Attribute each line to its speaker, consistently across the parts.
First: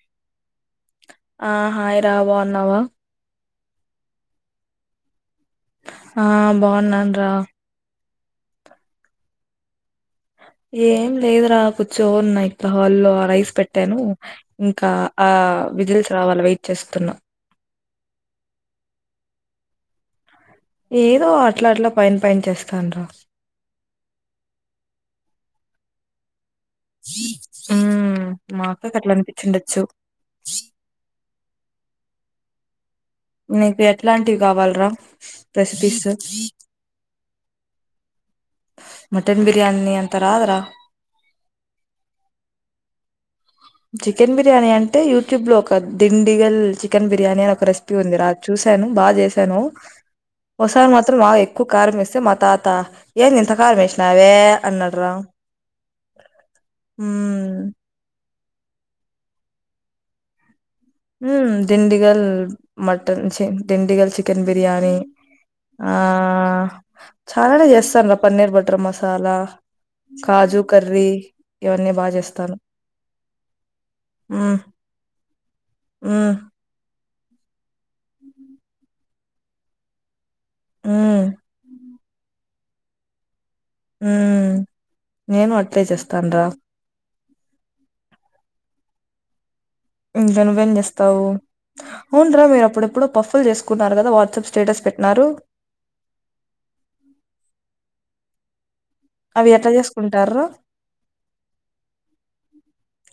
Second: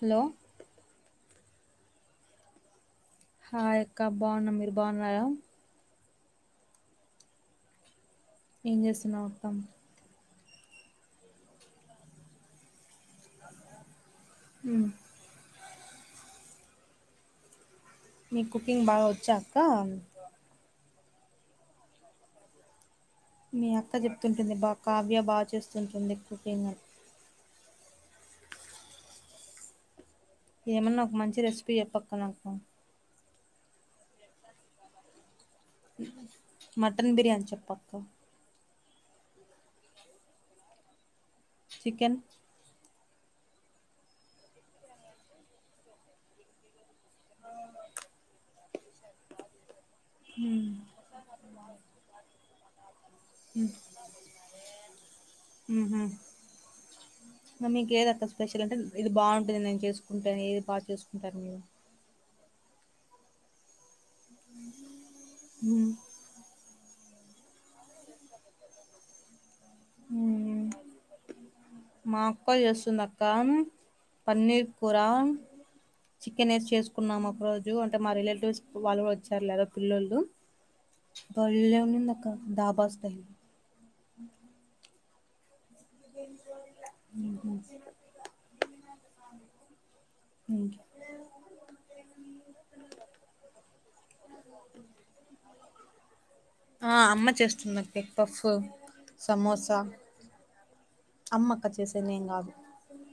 Speaker 1: Hello
Speaker 2: ఆ hi రా బాగున్నావ
Speaker 1: హోమ్ అక్క బాగున్నా మీరు బాగున్నారా
Speaker 2: ఆ బాగున్నాన్ రా
Speaker 1: ఏం చేస్తున్నావ్ అక్క
Speaker 2: ఏం లేదు రా కూర్చో ఉన్నా ఇలా హాల్లో రైస్ పెట్టాను
Speaker 1: ఉమ్,
Speaker 2: ఇంకా ఆ విజిల్స్ రావాల వెయిట్ చేస్తున్నా
Speaker 1: నీక కుకింగ్ బాగ వచ్చాక్క
Speaker 2: ఏదో అట్ల అట్ల పైన పైన చేస్తాన్ రా
Speaker 1: మీ అక్క చెప్తుంటుంది బా కావ్య బాగ చేస్తుంటుంది కుకింగ్ అని
Speaker 2: మ్ మా అక్క కట్లా అనిపించిండొచ్చు
Speaker 1: ఏమన్నా ఒక మంచి రెసిపీ చెప్పక్క నాకు
Speaker 2: నీకు ఎట్లాంటివి కావాల్రా రెసిపీస్
Speaker 1: మటన్ బిర్యానీ చెప్పక్క
Speaker 2: మటన్ బిర్యానిి అంత రాద్ర
Speaker 1: చికెన్
Speaker 2: చికెన్ బిర్యానీ అంటే యూట్యూబ్ లో ఒక దిండిగల్ చికెన్ బిర్ బిర్యానీ లో ఒక రెసిపీ ఉంది రా చూశాను బాగా చేశాను
Speaker 1: ఉమ్,
Speaker 2: ఒకసారి మాత్రం మాకు ఎక్కువ కారంమేస్తే మా తాత ఏం ఇంత కారం వేసినావే అన్నాడ్ రా
Speaker 1: ఉహు
Speaker 2: మ్
Speaker 1: నచ్చినంటె ఇది బాగుంటుది నేను చేసుకుంటేది బా
Speaker 2: ఉమ్ దిండీగల్ మటన్ చి దిండీగల్ చిక కెన్ బిర్యాణి
Speaker 1: ఉమ్,
Speaker 2: ఆ చాలానే చేస్తార్గా పన్నీర్ బటర్ మసాలా కాజు
Speaker 1: ఉమ్.
Speaker 2: కర్రీ ఇవన్నీ బాగ చేస్తాను హ్మ్
Speaker 1: పన్నిర్ కూరా
Speaker 2: హ్మ్
Speaker 1: చికెన్ వేస్ చేసుకున్నాం ఒక రోజు అంటే మా రిలేటివ్స్ వాళ్ళు కూడ వచ్చారు లేదా పిల్లలు
Speaker 2: హ్మ్
Speaker 1: బళ్లె ఉందక్క దాబస్తయి
Speaker 2: మ్ నేను అట్టే చేస్తాన్ రా ఇంకా నువ్వేం చేస్తావు ఉంటరా మీరు అప్పుడెప్పుడు పఫ్ఫులు చేసుకున్నారు కదా వా వాట్సప్ స్టేటస్ పెట్టినారు
Speaker 1: ఆ అమ్మ చేస్తుందండి పఫ్
Speaker 2: అవి ఎట్ల
Speaker 1: సమోసా
Speaker 2: చేసుకుంటార్ రా
Speaker 1: అే నేను కాదు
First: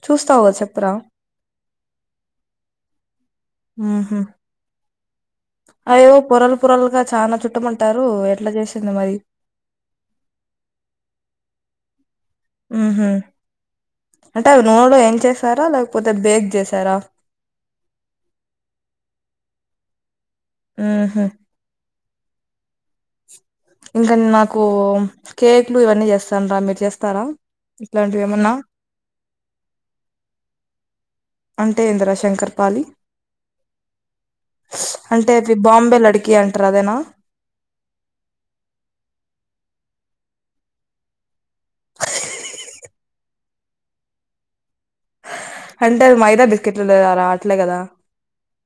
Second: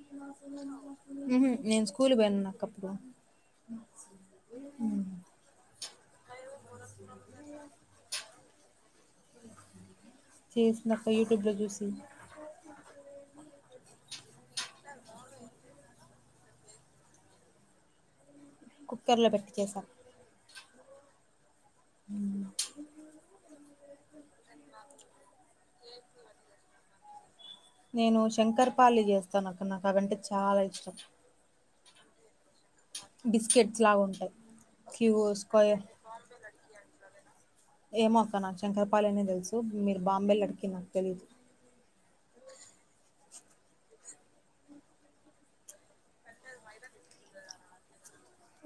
Speaker 2: చూస్తావు కదా చెప్పురా
Speaker 1: నేను స్కూల్ పోయి నానప్పుడు
Speaker 2: ఆహ అయెవో పొరలు పొరలుగా చాలా చుట్టమంటారు ఎట్ల చేసింది మరి
Speaker 1: చేసిందక్క యూట్యూబ్ లో చూసి
Speaker 2: ఊహు అంటే అవి నూనెలో వేమ్ చేసార లేకపోతే బేక్ చేసారా
Speaker 1: కుక్కర్ లో పెట్టి చేసాం
Speaker 2: ఊహు
Speaker 1: హ
Speaker 2: ఇంకా నాకు కేక్లు ఇవన్నీ చేస్తాన్ రా మీరు చేస్తారా
Speaker 1: నేను
Speaker 2: ఇట్లాంటివి ఏమన్నా
Speaker 1: శంకర్పాలి చేస్తానక్క నాకు అదంటే చాల ఇష్టం
Speaker 2: అంటే ఏంది రా చెప్పాలి
Speaker 1: బిస్కెట్స్ లాగా ఉంటాయి క్యూ
Speaker 2: అంటే అది
Speaker 1: స్క్వేర్
Speaker 2: బాంబే లడికి అంటారు అదేనా
Speaker 1: ఏమో అక్క నాకు శంకరపాలినే తెలుసు మీరు బాంబేలు అడికి నాకు తెలీదు
Speaker 2: అంటే మైదా బిస్కెట్లు లేరా అట్లే కదా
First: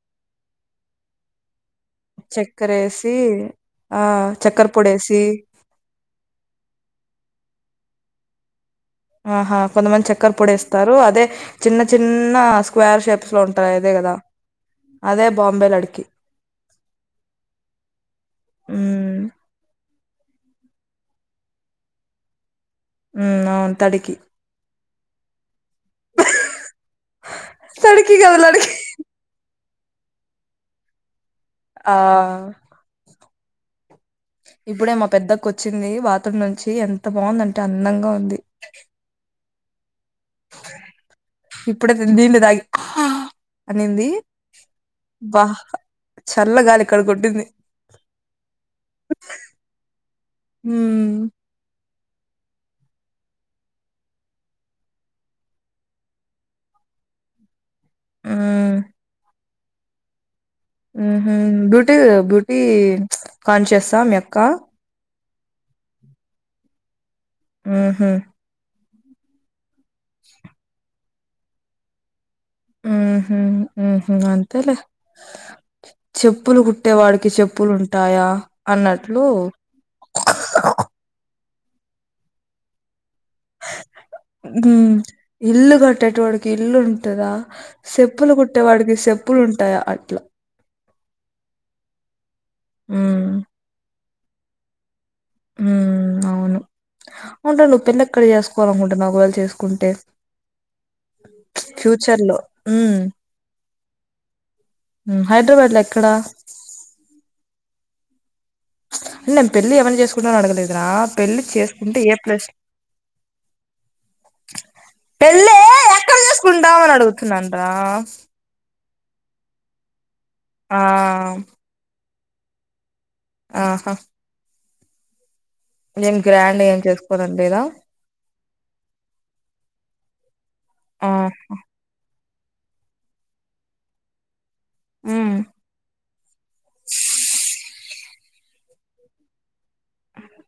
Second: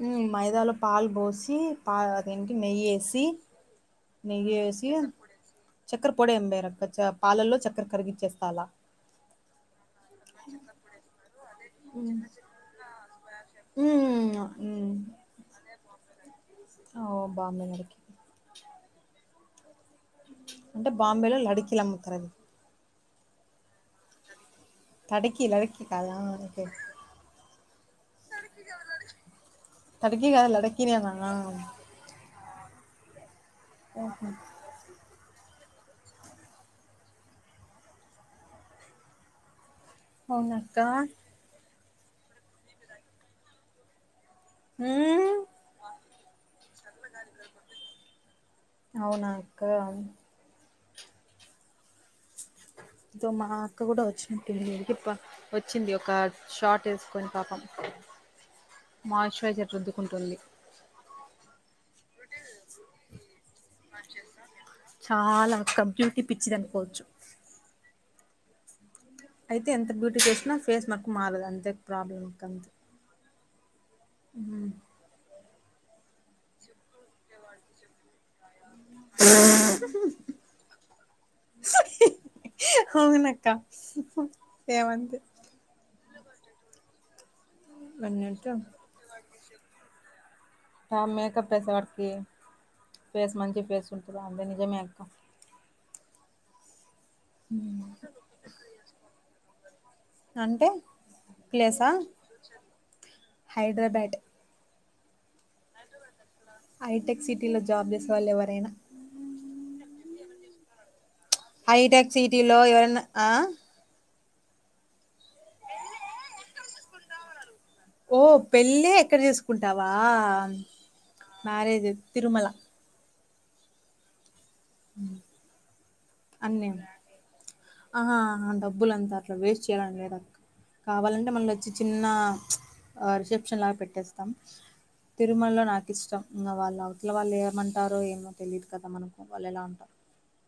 Speaker 1: ఉ మైదాలో పాలు పోసి పా అదేనికి
Speaker 2: చక్కెరేసి
Speaker 1: నెయ్యిసి
Speaker 2: ఆ
Speaker 1: నెయ్యి
Speaker 2: చక్కెర
Speaker 1: వేసి
Speaker 2: పొడేసి
Speaker 1: చక్కర్ పొడే ఎం వేయరు అక్క పాలల్లో చక్కర కరిగించు చేస్తాల
Speaker 2: ఆహా కొంతమంది చక్కర పొడిస్తారు అదే చిన్న
Speaker 1: ఉమ్
Speaker 2: చిన్న స్క్వేర్ షేప్స్ లో ఉంటాయి అదే కదా
Speaker 1: ఉమ్
Speaker 2: అదే బాంబే లడికి
Speaker 1: ఓ బాంబే లడికి
Speaker 2: ఉమ్
Speaker 1: అంటే బాంబేలో లడికిలు అమ్ముతారు అది
Speaker 2: ఉ అవును తడికి
Speaker 1: తడకిీలడికి కాదా ఆ ఒకే
Speaker 2: తడికి కాదు లడికి
Speaker 1: తడకి గాదు లడికినే
Speaker 2: ఆ
Speaker 1: ఓహో
Speaker 2: ఇప్పుడే మా పెద్ద వచ్చింది బాత్రూం నుంచి ఎంత బాగుందింటే అందంగా ఉంది
Speaker 1: అవునాక్క
Speaker 2: ఇప్పుడే దీన్ని దాగి అనింది
Speaker 1: ఉమ్
Speaker 2: అబ్బ చల్లగాలి ఇక్కడ కొట్టింది
Speaker 1: అవునాక్క
Speaker 2: ఉం
Speaker 1: సో మా అక్క కూడా వచ్చినంటుంది మీకి వచ్చింది ఒక షార్ట్ వేసుకొని పాపం
Speaker 2: ఉమ్
Speaker 1: మాశరైజర్ రుద్దుకుంటుంది
Speaker 2: బ్యూటీ బ్యూటీ కాన్షియసా మీ అక్క
Speaker 1: చాలాక్క బ్యూటీ పిచ్చిది అనుకోవచ్చు
Speaker 2: ఆహా
Speaker 1: అయితే ఎంత బ్యూటిఫికేషిన ఫేస్ మర్క్ మారదు అంతే ప్రాబ్లంత
Speaker 2: ఉమ్ ఉహు అంతలే చెప్పులు కుట్టే వాడికి చెప్పులుంటాయా అన్నట్లు
Speaker 1: అవునక్క ఏమంది
Speaker 2: కుట్టే వాడికి ఇల్లు ఉంటందా సేప్పులు
Speaker 1: అన్నట్టు
Speaker 2: కుట్టే వాడికి సేప్పులు ఉంటాయా అట్లా
Speaker 1: మేకప్ చేసేవాడికి
Speaker 2: హ్మ్
Speaker 1: ఫేస్ మంచి ఫేస్ ఉంటుందా అదే నిజంమే అక్క
Speaker 2: ఉ అవును ఉంటా నువ్వు పెళ్న్నెక్కడి చేసుకోవాలనుకుంటున్నావు ఒక్వెల చేసుకుంటే
Speaker 1: అంటే ప్లేసా?
Speaker 2: ఫ్యూచర్ లో ఉమ్
Speaker 1: హైదరాబాద్
Speaker 2: హైదరాబాద్ లో ఎక్కడా
Speaker 1: ఐటెక్ సిటీలో జాబ్ చేసేవాళ్ళ ఎవరైనా
Speaker 2: అంటే నేను పెళ్లి ఎవరిని చేసుకుంటానో అడగలేదురా పెళ్లి చేసుకుంటే
Speaker 1: హైటెక్
Speaker 2: ఏ ప్లస్
Speaker 1: సిటీలో ఎవరన్నా ఆ
Speaker 2: పెళ్ళ కుడామ అడుగుతున్నా
Speaker 1: ఓ పెళ్ళి ఎక్కడ చేసుకుంటావా
Speaker 2: ఆ
Speaker 1: మ్యారేజ్ తిరుమల
Speaker 2: ఆహా
Speaker 1: అ
Speaker 2: ఏం గ్రాండ్
Speaker 1: అన్నీ
Speaker 2: ఏం చేసుకోవాలని లేదా
Speaker 1: ఆ డబ్బులు అంతా అట్లా వేస్ట్ చేయాలని లేదాక్క
Speaker 2: ఆ
Speaker 1: కావాలంటే మళ్ళ వచ్చి చిన్న రిసెప్షన్ లాగా పెట్టేస్తాం
Speaker 2: హ్మ్
Speaker 1: తిరుమలలో నాకు ఇష్టం ఇంగ వాళ్ళు అవతల వాళ్ళు ఏమంటారో ఏమో తెలిదు కదా మనకు వాల్ ఎలా ఉంటారు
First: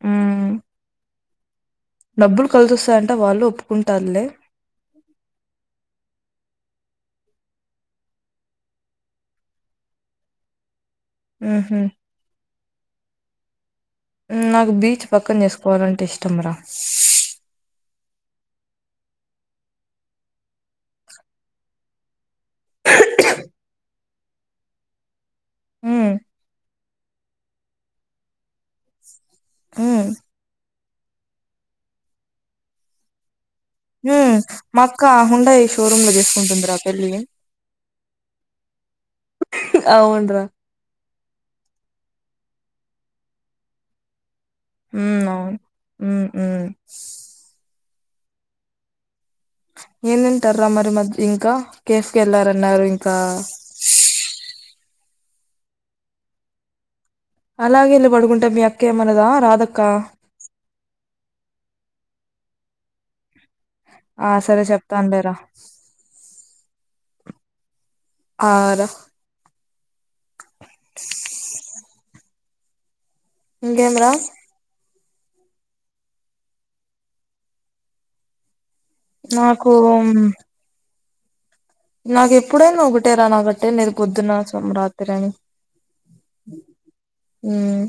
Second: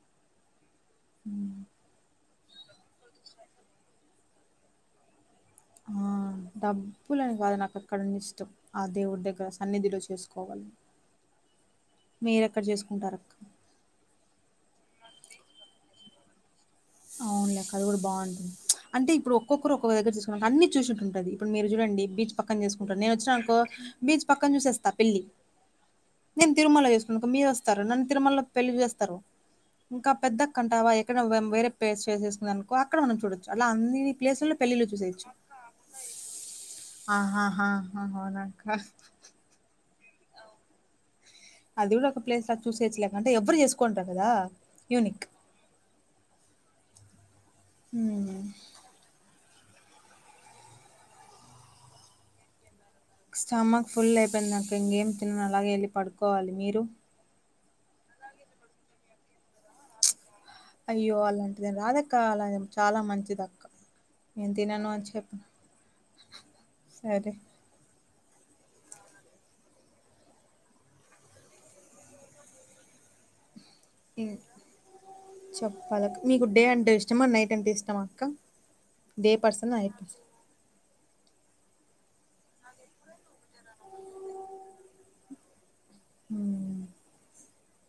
Speaker 2: ఉహ్
Speaker 1: హ్
Speaker 2: డబ్బులు కలుసొస్తాయంటే వాళ్ళు ఒప్పుకుంటారులే
Speaker 1: ఆ! డబ్బులని కాదు నాకు అక్కడ ఫస్ట్ ఆ దేవుడి దగ్గర సన్నిధిలో చేసుకోవాలి
Speaker 2: హుహు.
Speaker 1: మీరెక్కడ చేసుకుంటారు అక్క
Speaker 2: నాకు బీచ్ పక్కన చేసుకోవాలంటే ఇష్టం రా
Speaker 1: అవునులెక్క అది కూడా బాగుంటుంది అంటే ఇప్పు ఒక్కొక్కరుక్కొక్క దగ్గర తీసుకు అన్ని చూ ఉంటది ఇప్పుడు మీరు చూడండి బీచ్ పక్కన చేసుకుంటారు నేను వచ్చానుకో బీచ్ పక్కన చూసేస్త పెళ్ళి
Speaker 2: హ్మ్.
Speaker 1: నేను తిరుమల చేసుకున్నా అక్క మీరు వస్తారు నన్ను తిరుమలలో పెళ్లి చేస్తారు
Speaker 2: హ్మ్.
Speaker 1: ఇంకా పెద్ద కంటావా ఎక్కడ వేరే ప్లేస్ చేసేసుకుందనుకో అక్కడ మనం చూడం అలా అన్ని
Speaker 2: హ్మ్.
Speaker 1: ప్లేస్లల్లో
Speaker 2: మా
Speaker 1: పెళ్ళిలు
Speaker 2: అక్క
Speaker 1: చూసేయొచ్చూ
Speaker 2: హుండాయ్ షోరూమ్‌లో జేసుకుంటుందిరా పెళ్లి.
Speaker 1: అక్కా
Speaker 2: అవునురా
Speaker 1: అది కూడా ఒక ప్లేస్ కదా చూసేచ్చలేకంటే ఎవ్వరు చేసుకోంటారు కదా
Speaker 2: హు అవును ఉమ్ ఉ
Speaker 1: హ్మ్
Speaker 2: ఎంతింటర్ మరి మద్ ఇంకా కేఫ్ కెల్లార్ అన్నారు ఇంక
Speaker 1: స్టామక్ ఫుల్ అయిపోయింది నాక ఇంకేం తినని అలాగేవెళ్ళి పడుకోవాలి మీరు
Speaker 2: అలాగే ఎల్లి పడుకుంటె మీ అక్క ఏమన్నదా రాధక్క
Speaker 1: అయ్యో అలాంటిదేని రాదక్క అలా చాలా మంచిది అక్క
Speaker 2: ఆ సరే చెప్తాను లేరా
Speaker 1: సరే
Speaker 2: ఆ రా ఇంగేం రా
Speaker 1: చెప్పాలక్క మీకు డే అంటే ఇష్టమా నైట్ అంటే ఇష్టమా అక్క డే
Speaker 2: నాకు
Speaker 1: పర్సన్ నైట్ పర్సన్
Speaker 2: నాక ఎప్పుడైనా ఒకటే రా నాబట్టే నేను పొద్దున్న సోమ్ రాత్రి అని
Speaker 1: హ్మ్
Speaker 2: హ్మ్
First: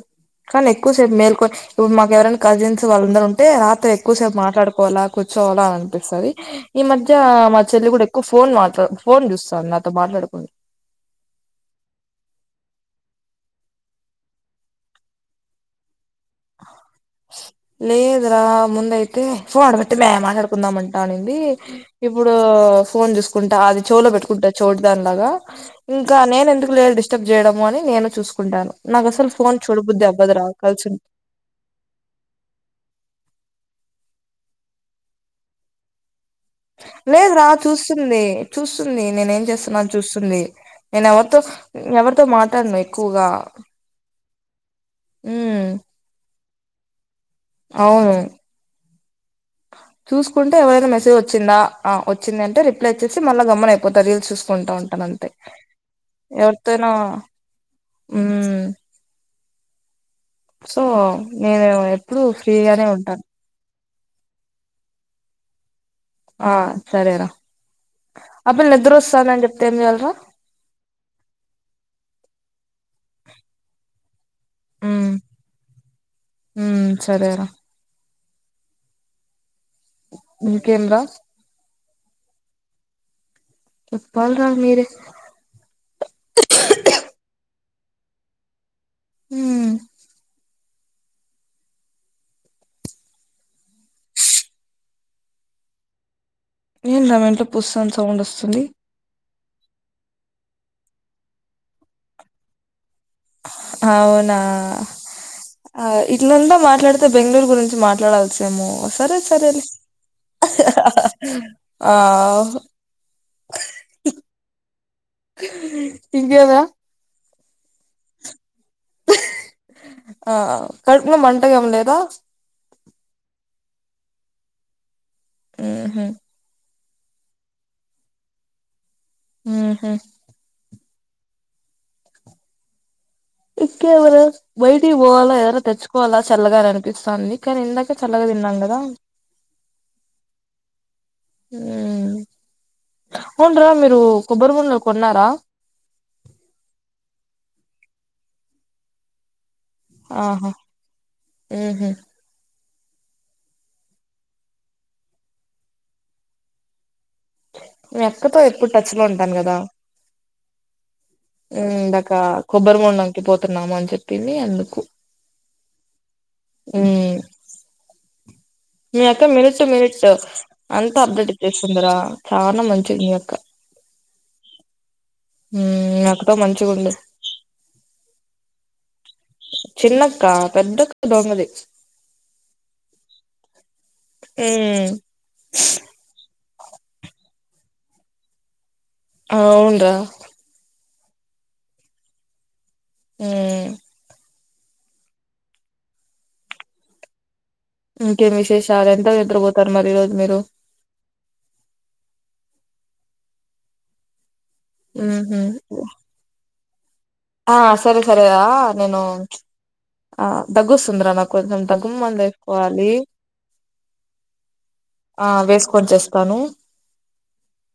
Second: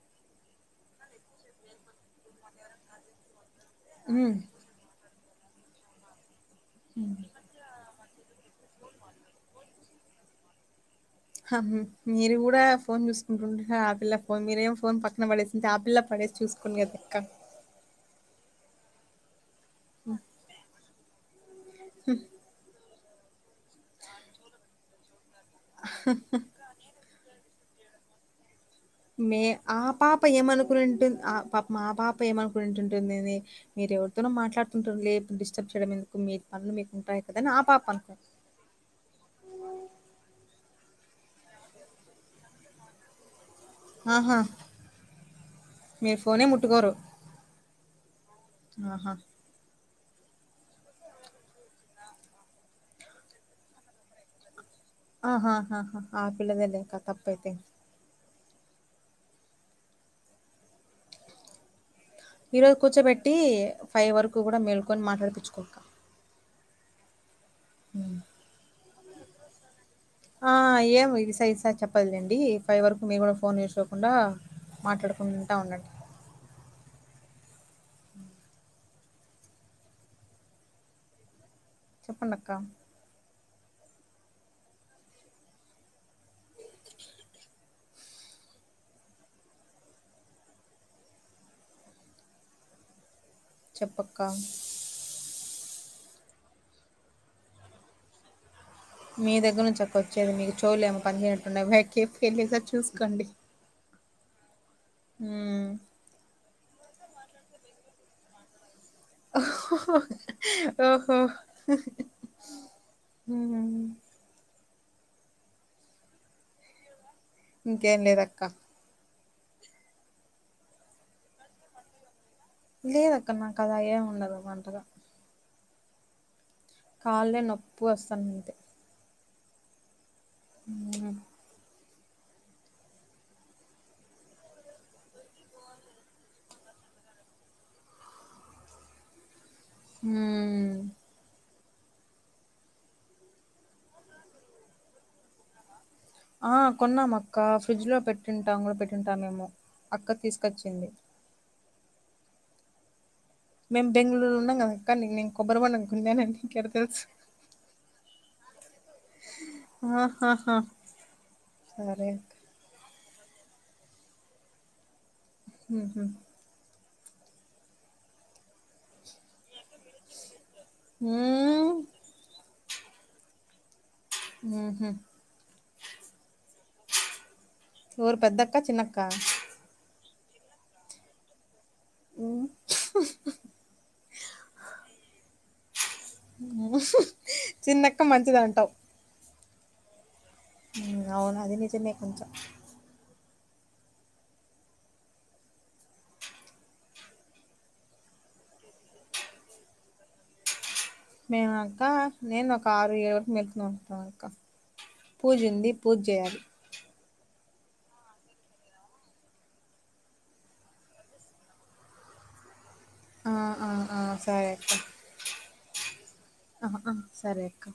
Speaker 2: కానీ ఎక్కువసేపు మేల్కొ ఇప్పుడు మాకు ఎవరైనా కజిన్స్ వాళ్ళందరు ఉం టే రాత్రి ఎక్కువసేపు
Speaker 1: హ్మ్
Speaker 2: మాట్లాడుకోవాలా కూర్చోవాలా అని అనిపిస్తది ఈ మధ్య మా చెల్లి కూడా ఎక్కువ ఫోన్ మాట్ ఫోన్ చూస్తాఉంది నాతో మాట్లాడుకోం
Speaker 1: మీరు కూడా ఫోన్ చూసుకుంటుంటారు ఆ పల్ల ఫోన్ మీరేం ఫోన్ పక్కన పడేసింటె ఆ పిల్ల పడేసి చూసుకును కదెక్క
Speaker 2: ఇద్ రా ముందయితే ఫోన్ ఆడబెట్టు మే మాట్లాడుకుందాం అనింది ఇప్పుడు ఫోన్ చూసుకుంటా అది చోలో పెట్టుకుంటాది చోటిదాని లాగా ఇంకా నేను ఎందుకు లే అని డిస్టర్బ్ చేయడం అని నేను చూసుకుంటాను నాకు అసలు
Speaker 1: మే
Speaker 2: ఫోన్
Speaker 1: ఆ
Speaker 2: చూడబుద్ది
Speaker 1: పాప
Speaker 2: అవ్వదురా కలిసి
Speaker 1: ఏమనుకునింటు ఆ పాప్ మా పాప ఏమనుకుంటుంటుందిని మీరు ఎవరితోనో మాట్లాడుతుంటు లే డిస్టర్బ్ చేయడం ఎందుకు మీ పనులు మీకు ఉంటాయి
Speaker 2: లేదు
Speaker 1: కదా
Speaker 2: రా
Speaker 1: అని ఆ పాప అనుకో
Speaker 2: చూస్తుంది చూస్తుంది నేనే ఏం చేస్తున్నా అని చూస్తుంది నేను ఎవరితో ఎవరితో మాట్లాడను ఎక్కువగా
Speaker 1: ఆహా
Speaker 2: ఉమ్
Speaker 1: మీరు ఫోనే ముట్టుకోరు
Speaker 2: అవును
Speaker 1: ఆహా
Speaker 2: చూసుకుంట ఎవరైనా మెసేజ్ వచ్చిందా ఆ వచ్చిందింట రిప్లై ఇచ్చేసి మళ్ళ గమ్మున అయిపోతా రీల్స్ చూసుకుంటా ఉం టది అంతే
Speaker 1: ఆహాహాహా ఆ పిల్లదే
Speaker 2: ఎవరితోయినా
Speaker 1: లేక తప్పైతే
Speaker 2: హ్మ్ సో నేను ఎప్పుడు
Speaker 1: ఈరోజు
Speaker 2: ఫ్రీగానే ఉంటా
Speaker 1: కూర్చోబెట్టి ఫైవ్ వరకు కూడా మేల్కొని మాట్లాడిపచ్చుకుంటా
Speaker 2: ఆ సరేరా ఆ పిల్ల నిద్ర వస్తోంది అని చెప్తే ఏం చేయాలిరా
Speaker 1: ఆ ఏం ఈస ఇస చెప్పదు లేండి పై వరకు మీరు కూడా ఫోన్ చేసుకోకుండా
Speaker 2: ఉమ్
Speaker 1: మాట్లాడుకుంటా ఉండండి
Speaker 2: సరే రా ఇంకేంరా
Speaker 1: చెప్పండక్క
Speaker 2: చెప్పరా మీరే హ్మ్
Speaker 1: చెప్పక్క
Speaker 2: ఏంది రా మీ ఇంట్లో పుస్సని సౌండ్ వస్తుంది
Speaker 1: మీ దగ్గర నుంచి అక్క వచ్చేది మీది చోవులు ఏమైనా పని చేయనట్టుండయిప్ప వెళ్ళిసారి చూసుకోండి
Speaker 2: అవునా
Speaker 1: ఉమ్
Speaker 2: ఆ ఇట్లుంటె మా ట్లాడితే బెంగళూరు గురించి మాట్లాడాల్స ఏమో సరే సరేలే ఆ
Speaker 1: హ్మ్
Speaker 2: ఇంకేమ
Speaker 1: ఇంకేం లేదక్క
Speaker 2: ఆ కడుపులో మంటగా ఏం లేదా
Speaker 1: లేదు అక్క నాక్ అలా ఏమి ఉండదు మంటగా
Speaker 2: ఉహ్మ్
Speaker 1: కళ్ళే నొప్పి వస్తది
Speaker 2: ఉహ్మ్
Speaker 1: హ
Speaker 2: ఇ [unintelligible] [inaudible] ఎవరు బయటికి పోవలో ఎదరు తెచ్చుకోవాలా చల్లగా అని అనిపిస్తుంది కానీ ఇందాక చల్లగా తిన్నాను కదా [unintelligible] [inaudible]
Speaker 1: హ్మ్
Speaker 2: ఉమ్ అవునురా మీరు కొబ్బరి గుండలో కొన్నారా
Speaker 1: ఆ కొన్నామ అక్కా ఫ్రిడ్జ్ లో పెట్టింటా పెట్టింటా మెమో అక్క
Speaker 2: ఆహా
Speaker 1: తీసుకొచ్చింది
Speaker 2: ఉహు
Speaker 1: మేం బెంగళూరు ఉన్నాం కదక్క నీను కొబ్బరి బొండం కొన్నానని నీకు ఎలా తెలుసు
Speaker 2: నేను అక్కతో ఎప్పుడు టచ్ లో ఉంటాను కదా
Speaker 1: ఆహా
Speaker 2: ఇందాక కొబ్బరి మొండకి పోతున్నాము అని చెప్పింది అందుకు
Speaker 1: హ్మ్ హ్మ్
Speaker 2: ఉ మీ అక్క మినిట్ మినిట్ అంతా అప్డేట్
Speaker 1: హ్మ్.
Speaker 2: ఇచ్చేస్తుందిరా చాలా మంచి ది మీ అక్క
Speaker 1: హుహు.
Speaker 2: నాకతో మంచిగా ఉండ
Speaker 1: ఓరు పెద్దక్క చిన్నక్క
Speaker 2: చిన్నక్క పెద్దక్క దొంగది
Speaker 1: హ్మ్.
Speaker 2: ఉమ్
Speaker 1: చిన్నక్క మంచిది అంటావ్
Speaker 2: అవును రా
Speaker 1: అవును అది నిజమే కొంచెం
Speaker 2: ఉమ్ ఇంకేం విశేషాలు ఎంతకి నిద్రపోతారు మరి ఈరోజు మీరు
Speaker 1: మేమా అక్క నేను ఒక ఆరు ఏడుకు నిద్రపోత అక్క
Speaker 2: మ్మ్
Speaker 1: పూజ
Speaker 2: హ్మ్
Speaker 1: ఉంది పూజ చేయాలి
Speaker 2: ఆ సరే సరేరా నేను ఆ దగ్గుస్తుందరా నాకు కొంచెం దగ్గు మందు వేసుకోవాలి
Speaker 1: ఆ! ఆ! ఆ సరే
Speaker 2: ఆ వేసుకొని చేస్తాను
Speaker 1: అక్క సరే అక్క